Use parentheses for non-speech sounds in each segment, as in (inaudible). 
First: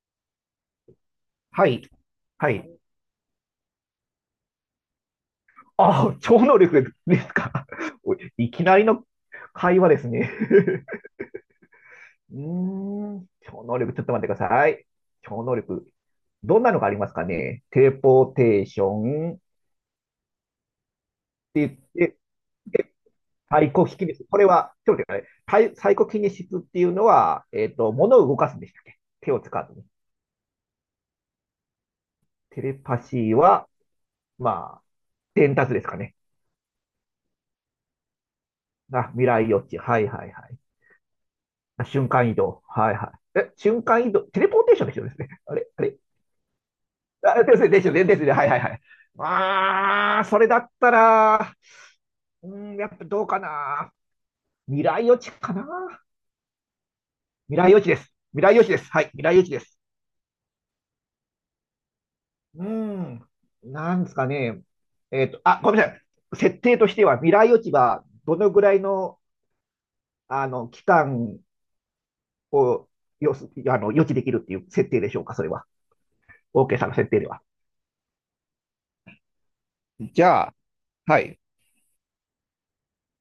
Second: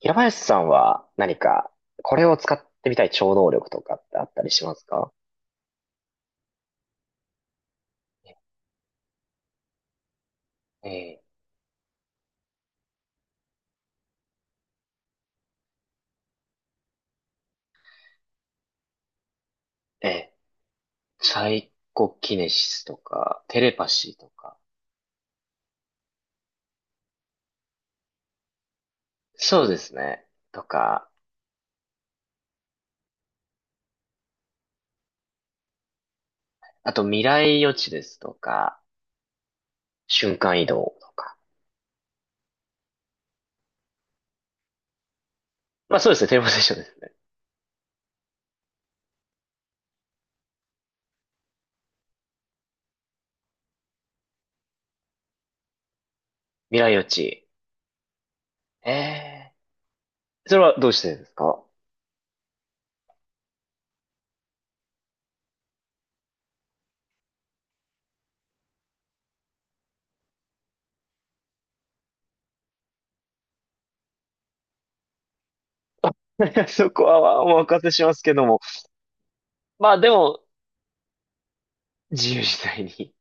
平林さんは何はか、い、これをは使っい。てみたい超能力とかってあったりしますか？ああ、超能力ですか。(laughs) おいいきなりの会話ですね。(laughs) えうーん、超能力、ちょっと待ってください。超能力、どんなのがありますかね。テレポーテーションってーえサ言イって、コキネシスで、とか、テサレイコパキシネーシとス。これか、は、ちょっと待ってください。サイコキネシスっていうのは、物を動かすんでしたっけ手を使そわうずでに。すね。とか、テレパシーは、まあ、伝達ですかね。あと未来予知ですとか、あ、未来予知。はいはい瞬はい。間移動とか。あ瞬間移動。はいはい。え、瞬間移動。テレポーテーションですよですね。(laughs) あれ、あまれ。あそうですね、テレポーテーションですね。あ、ですね、ですよね、ですね。はいはいはい。ああ、それだったら、うーん、やっぱどうかな。未来予知かな。未来予知。未来予知です。未来予知です。えはい、未来予知えです。ー、それはどうしてですか？ うーん、なんですかね。あ、ごめんなさい。設定としては、未来予知はどのぐらいの、あの、期間をあの、予知できるっていう設定でしょうか、それは。(laughs) OK さそんのこ設定ではは。お任せしますけども。まあでじも、ゃあ、はい。自由自在に、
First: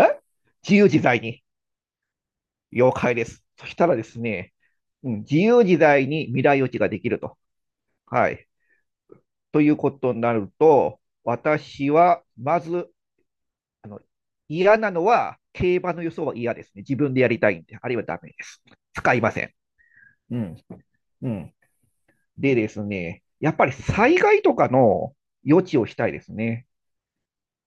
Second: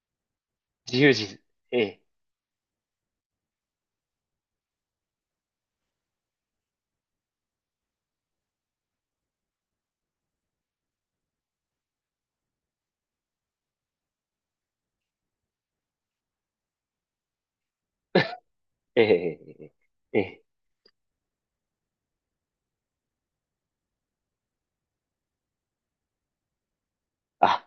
え自由自自由在自、に。了解です。そしたらですね、うん、自由自在に未来予知ができると。はい。ということになると、私は、まず、あの、嫌なのは、競馬の予想は嫌ですね。自分でやりたいんで、あるいはダメです。え使いまえ、せん。ええ、ええ、えうえ、ん。うん。でですね、やっぱり災害とかの予知をしたいですね。あ、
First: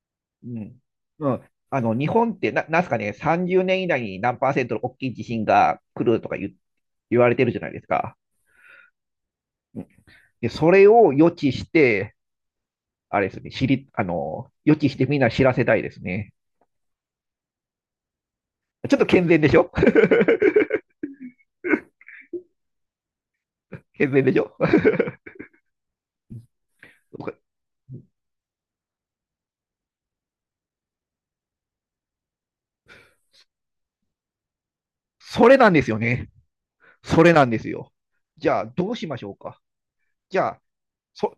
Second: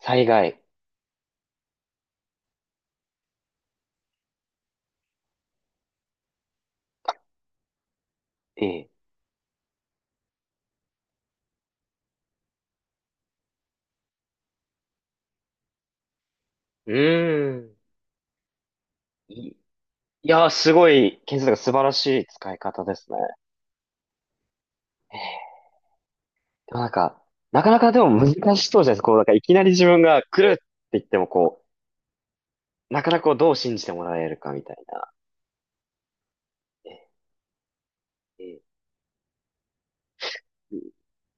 災う害。ん。うん。あの、日本ってなんすかね、30年以内に何パーセントの大きい地震が来るとか言われてるじゃないですか。ええ。うんで、それを予知して、あれですね、あの、予知してみんな知らせたいですね。うーん。ちょっと健全い、でいしょ。 (laughs) やー、すごい、建設が素晴らしい使い方ですね。健全でしょ。ええ。でもなんか、なかなかでも難しそうじゃないですか。こう、なんかいきなり自分が来るって言っても、こう、なかなかこうどう信じてもらえるかみたいな。それなんですよね。えそれなんですよ。じえ、ゃあ、どうしましょうか。じゃあ、そ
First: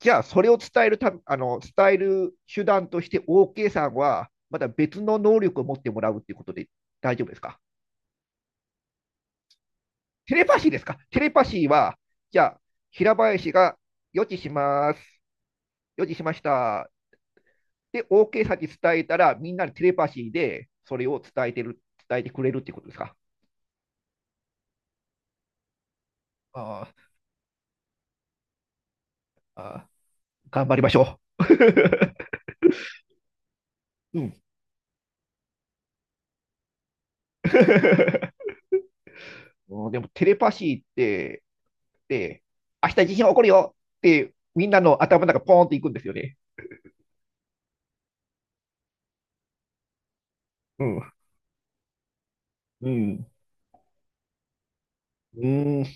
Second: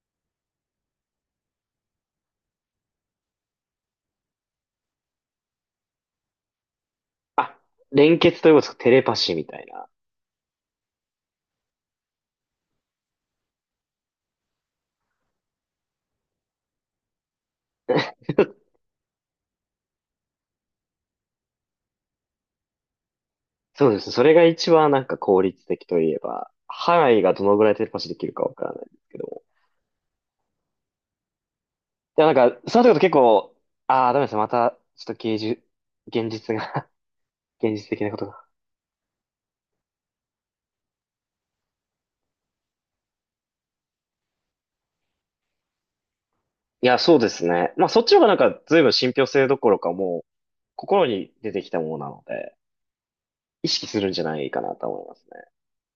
じゃあ、それを伝えるたあの、伝える手段として OK さんは、また別の能力を持ってもらうっていうことで大丈夫ですあ、か。連結ということですか、テレパシーみたいな？テレパシーですか。テレパシーは、じゃあ、平林が予知します。予知しました。で、(laughs) OK さんに伝えたら、みんなにテレパシーでそれを伝えてる、伝えてくれるってことですか。そうですね。それが一番なんか効率的といえば、あ範囲がどのぐらいテレパシーできるかわからないですけど。あ頑張りましょや、なんか、そのると結構、ああ、ダう。(laughs) うメですね。ん。 また、ちょっと芸術、現実が (laughs) 現実的なことが。(laughs) でも、テレパシーって、って、明日地震起こるよって、みんなの頭の中ポーンっていくんですよね。いや、そうですね。まあ、そっちの方がなんか、随分信憑性どころか、もう、う心ん。に出てきたものなので、うん。意識するんじゃないかなと思いますね。うん。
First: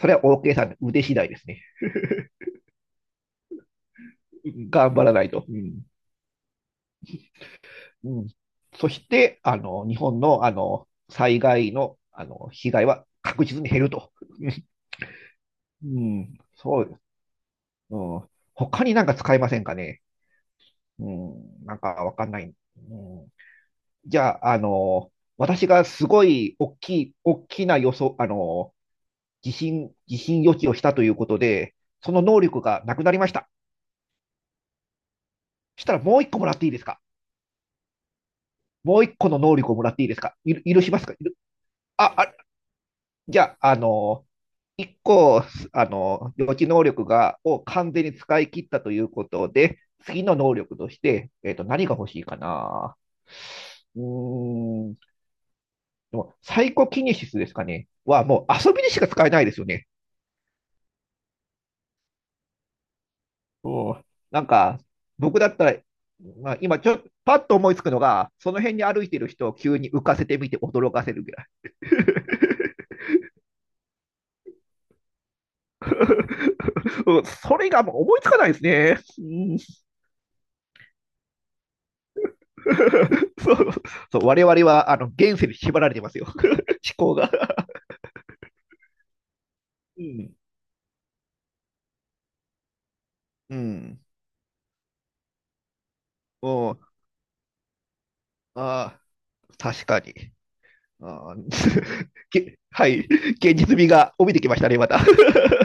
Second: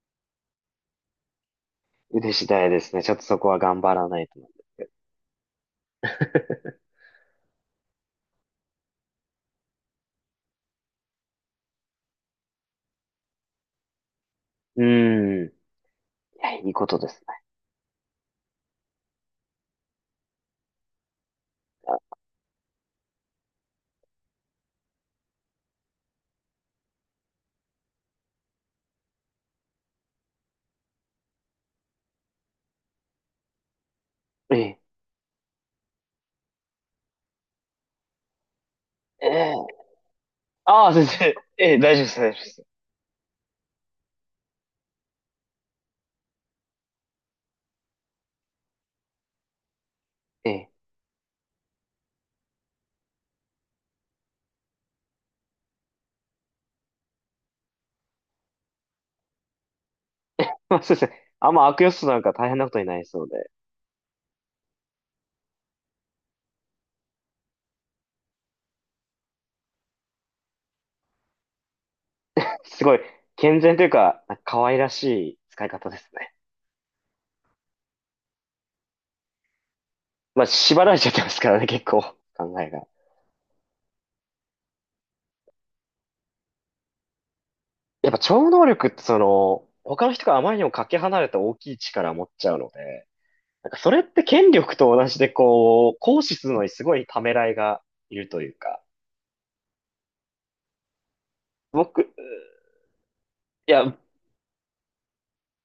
それは OK さんの腕次第ですね。腕次第ですね。ちょっとそこは頑張らないと。頑張らないと。うん。(laughs) うん、そして、あの、日本の、あの、災害の、あの、被害は確実に減ると。(laughs) うーん。いうん。や、いいそうこでとす。ですうん。他になんか使えませんかね。うん。なんかわかんない。うん。じゃあ、あの、私がすごい大きい、大きな予想、あの、疑心、疑心予知をしたということで、その能力がなくなりました。ね。したらもう一個もらっていいですか。もう一ええ、個のえ能力え、をもらっていいですか。許あしあ、ま先すか。生。ええ、大丈夫であ、す、大あ、丈夫です。じゃあ、あの、一個、あの、予知能力を完全に使い切ったということで、次のえ能え。力として、何が欲しいかな。うーん、でもサイコキネシスですかねはもう遊びにしか使えないですよね。まあ、先生あんま悪用するなんか大変なことになりそうで、うん、なんか、僕だったら、まあ、今ちょっと、パッと思いつくのが、その辺に歩いてる人を急に浮かせてみて驚かせるぐらい。(laughs) すごい、健全というか、なんか可愛らしい使い方ですね。うんそれがもう思いつかないですね。うん。 まあ、縛られちゃってますからね、結構、考えが。(laughs) そう、そう、我々はあの現世に縛られてますよ。(laughs) 思考が。やっぱ超能力ってその、う他の人ん。があまりにもかけ離れた大きい力を持っちゃうので、うなんかそん。れって権力と同じでこう、行使すうるのにん。すごいためらいがいるというか、ああ、確かに。ああ。 僕、(laughs) はい。現い実や、味いが帯びてきましたね、また。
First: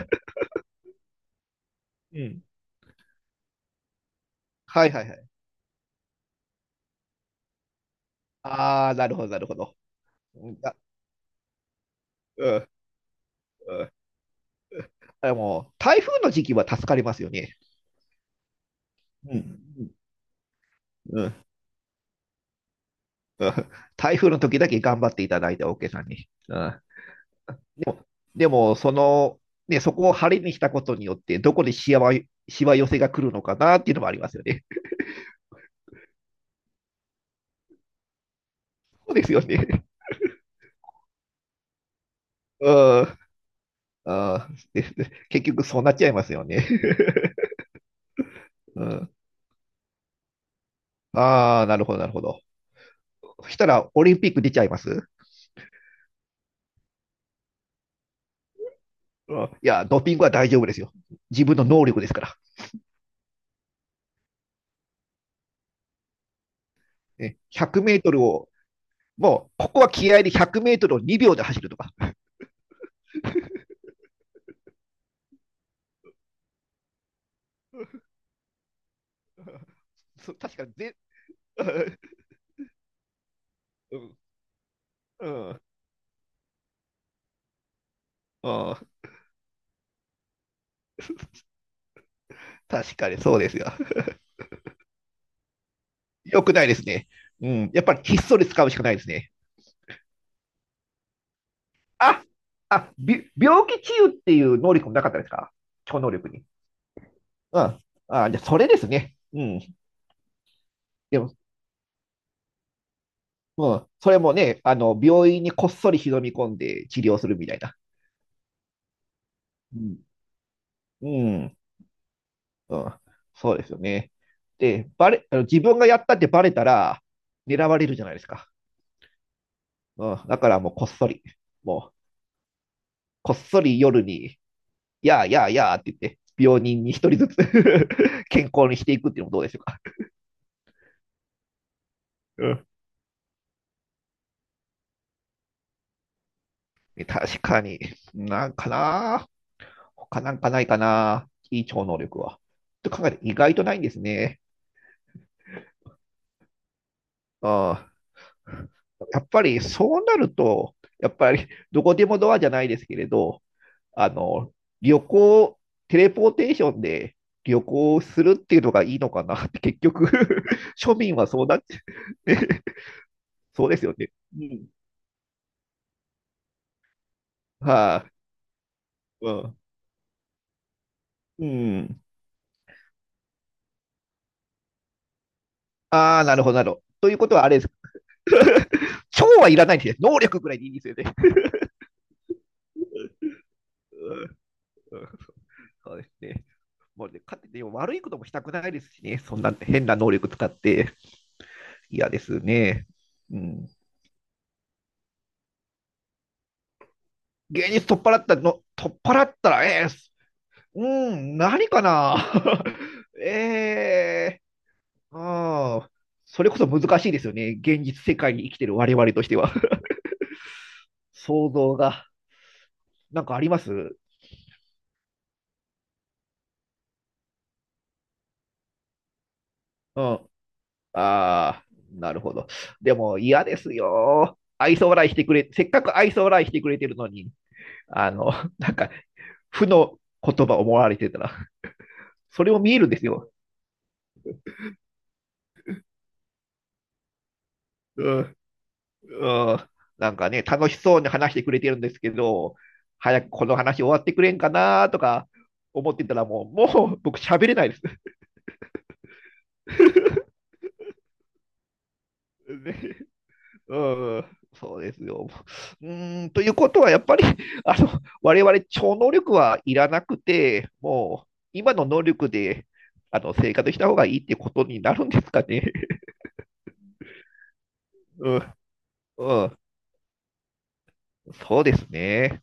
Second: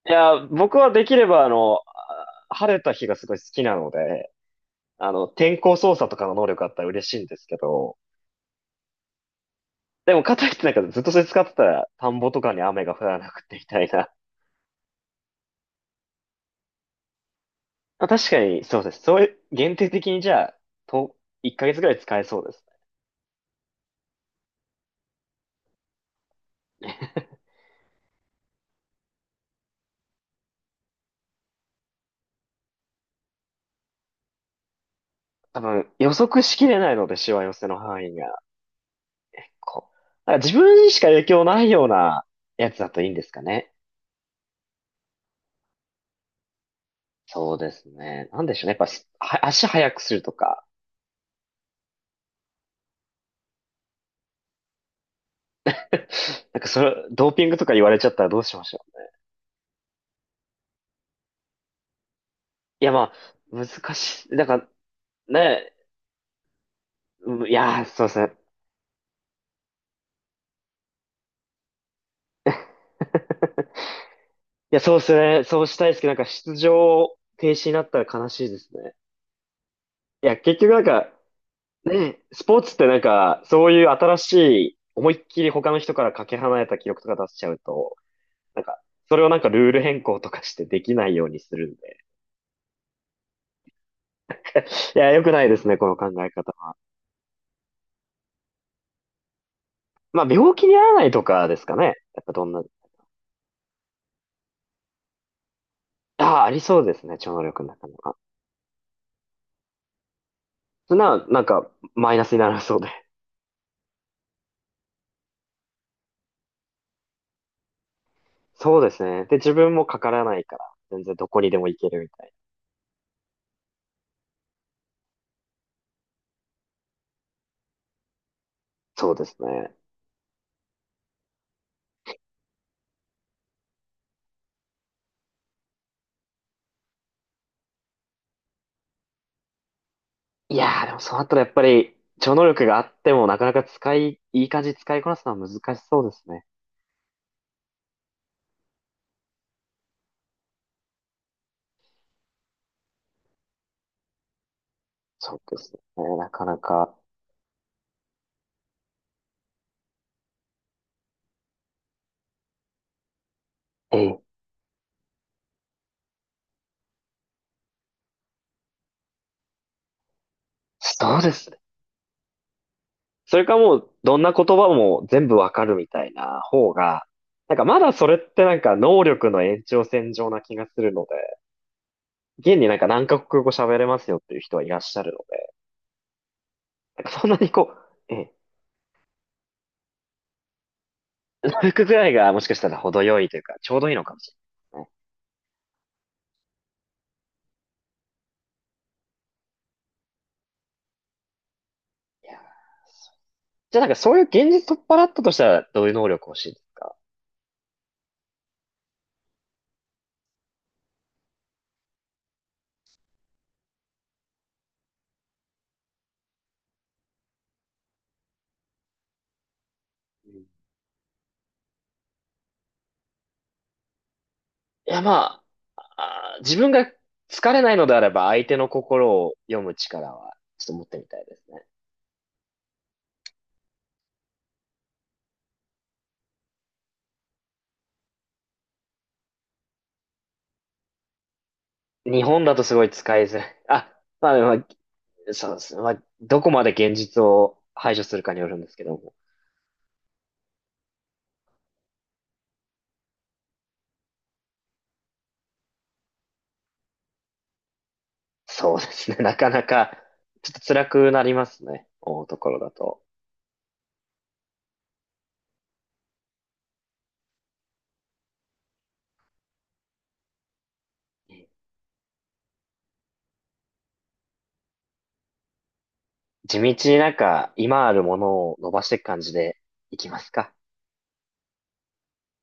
や、僕はできれば(laughs) うん。晴れた日がすごい好きなので、はいはいはい。天候操作とかの能力あったら嬉しいんですけど、ああ、なるほど、なるほど。でも、かとういっん、てなんあ、かずっとそれ使ってたら、田んぼとかうにん。雨が降らなくてみたいな。(laughs) でも台風の時期は助かりますよね。まあ、確かに、そうです。そういうう、限定ん。的にじゃあ、と、うんうん。1ヶ月ぐらい使えそうですね。台風の時だけ頑張っていただいて、オーケーさんに。うん。でも、その、ね、そこを晴れにしたことによって、どこでしわ、しわ寄せが来るのかなっていうのもありますよね。多分、予測しきれないので、しわ寄せの範囲が。そうですよ結構。ね。だから自分にしか影響ないようなやつだとういいんん。ですかね。うんです結局、そうなっちゃいますよね。そうですね。なんでしょうね。やっ (laughs) うぱす、ん、は足速くするとか。ああ、なるほど、なるほど。そしたら、オリンピック出ちゃいます。なんかそれ、ドーピングとか言われちゃったらどうしましょう。うんいや、ドーピングは大丈夫ですよ。自分の能力ですから。いや、まあ、難しい。なんか、ね、ねうん、い100やメー、ーそうトですルね。を。もう、ここは気合で100メートルを2秒で走るとか。(laughs) いや、そうですね。そうしたいですけど、なんか出場停止になったら悲しいですね。(laughs) いそや、う確結か局になんぜ、か、ね、 (laughs) スポーツってなんか、そういううん、新しい、思いっうきん、りうん。他の人からかけ離れた記録とか出しちゃうと、なんか、それをなんかルール変更とかしてできないようにするんで。確かにそうですよ。いや、良くないですね、この考えよく方ないは。ですね。うん、やっぱりひっそり使うしかないですね。まあ、病気にならないとかですかね。やあ、っぱどんな、あ、病気治癒っていう能力もなかったですか。超能力あに。あ、ありそうですね、超能う力のん。中には。あ、じゃあそれですね。うん。そんでな、も、なんか、マイナスにならそうで。うん、それもね、あの、病院にこっそり忍び込んで治療するみたいな。そうですね。で、自分うもかん。からないから、全然どうこにんでも行けるみたいな。うん、そうですよね。で、あの自分がやったってバレたら、狙われるじゃないですか。そうですね。うん、だからもうこっそり、もう、こっそり夜に、やあやあやあって言って、病人に一人ずつ (laughs) 健康にしていくっていうのもどうでしょうか。いやー、でもそうなったらやっぱり、超能う力ん。があってもなかなかいい感じに使いこなすのは難しそうですね。確かに、なんかな他なんかないかないい超能力は。と考えて意外とないんですね。そうですね。なかなか。うん。やっぱりそうなると、やっぱりどこでもドアじゃないですけれど、えあえ、の、旅行、テレポーテーションで旅行するっていうのがいいのかなって、結局。 (laughs) 庶民そうはでそうすなね。っちゃうね。それ (laughs) かそうもですう、よね。どんなう言ん。葉も全部わかるみたいな方が、なんかまだはそれってなんか能い、力うのん。延長線上な気がするのうん。で、現になんか何カ国語喋れますよっていう人はいらっしゃるので、ああ、なるほど、なるほど。なんというかそこんとなはあにれです。こう、ええ、(laughs) 超はいらないんですね。能力ぐらいでいいんですよね。能力ぐらいがもしかしたら程よいというか、ちょうどいいのかうもんしれないですね。うんそうですね。もうね、かで悪いこともしたくないですしね。そんな変な能力使って嫌ですね。うん。じゃあなんかそういう現実取っ払ったとしたらどういう能力欲しいですか？芸術取っ払ったら、うん、何かな。 (laughs) ええーああ、それこそ難しいですよね。現実世界に生きてる我々としては。うん、い (laughs) 想像が、なんかありますうや、まあ、自分が疲れないのであれば相手の心を読むん。力あはちょっと持ってみたいですあ、ね。なるほど。でも嫌ですよ。愛想笑いしてくれ、せっかく愛想笑いしてくれてるのに、あの、なんか、負の言葉を思われてたら、日そ本れだをと見すえごるんいです使いよ。づらい。あ、まあまあそうですね。まあ、どこまで現実を排除うするかんによるんですけども。うんなんかね、楽しそうに話してくれてるんですけど、早くこの話終わってくれんかなとか思ってたらもう、もう僕喋れないです。そうですね。(laughs) なかなか (laughs) ちょっと辛くなりますね。思うところだねと。うんそうですよ。うーん、ということは、やっぱり、(laughs) あの、我々超能力はいらなくて、もう、今の能力で、あの、生活した方がいいってことになるんですかね。地道になんか今あるも (laughs) うのん、を伸ばしていく感じうでん、いきますか？そうですね。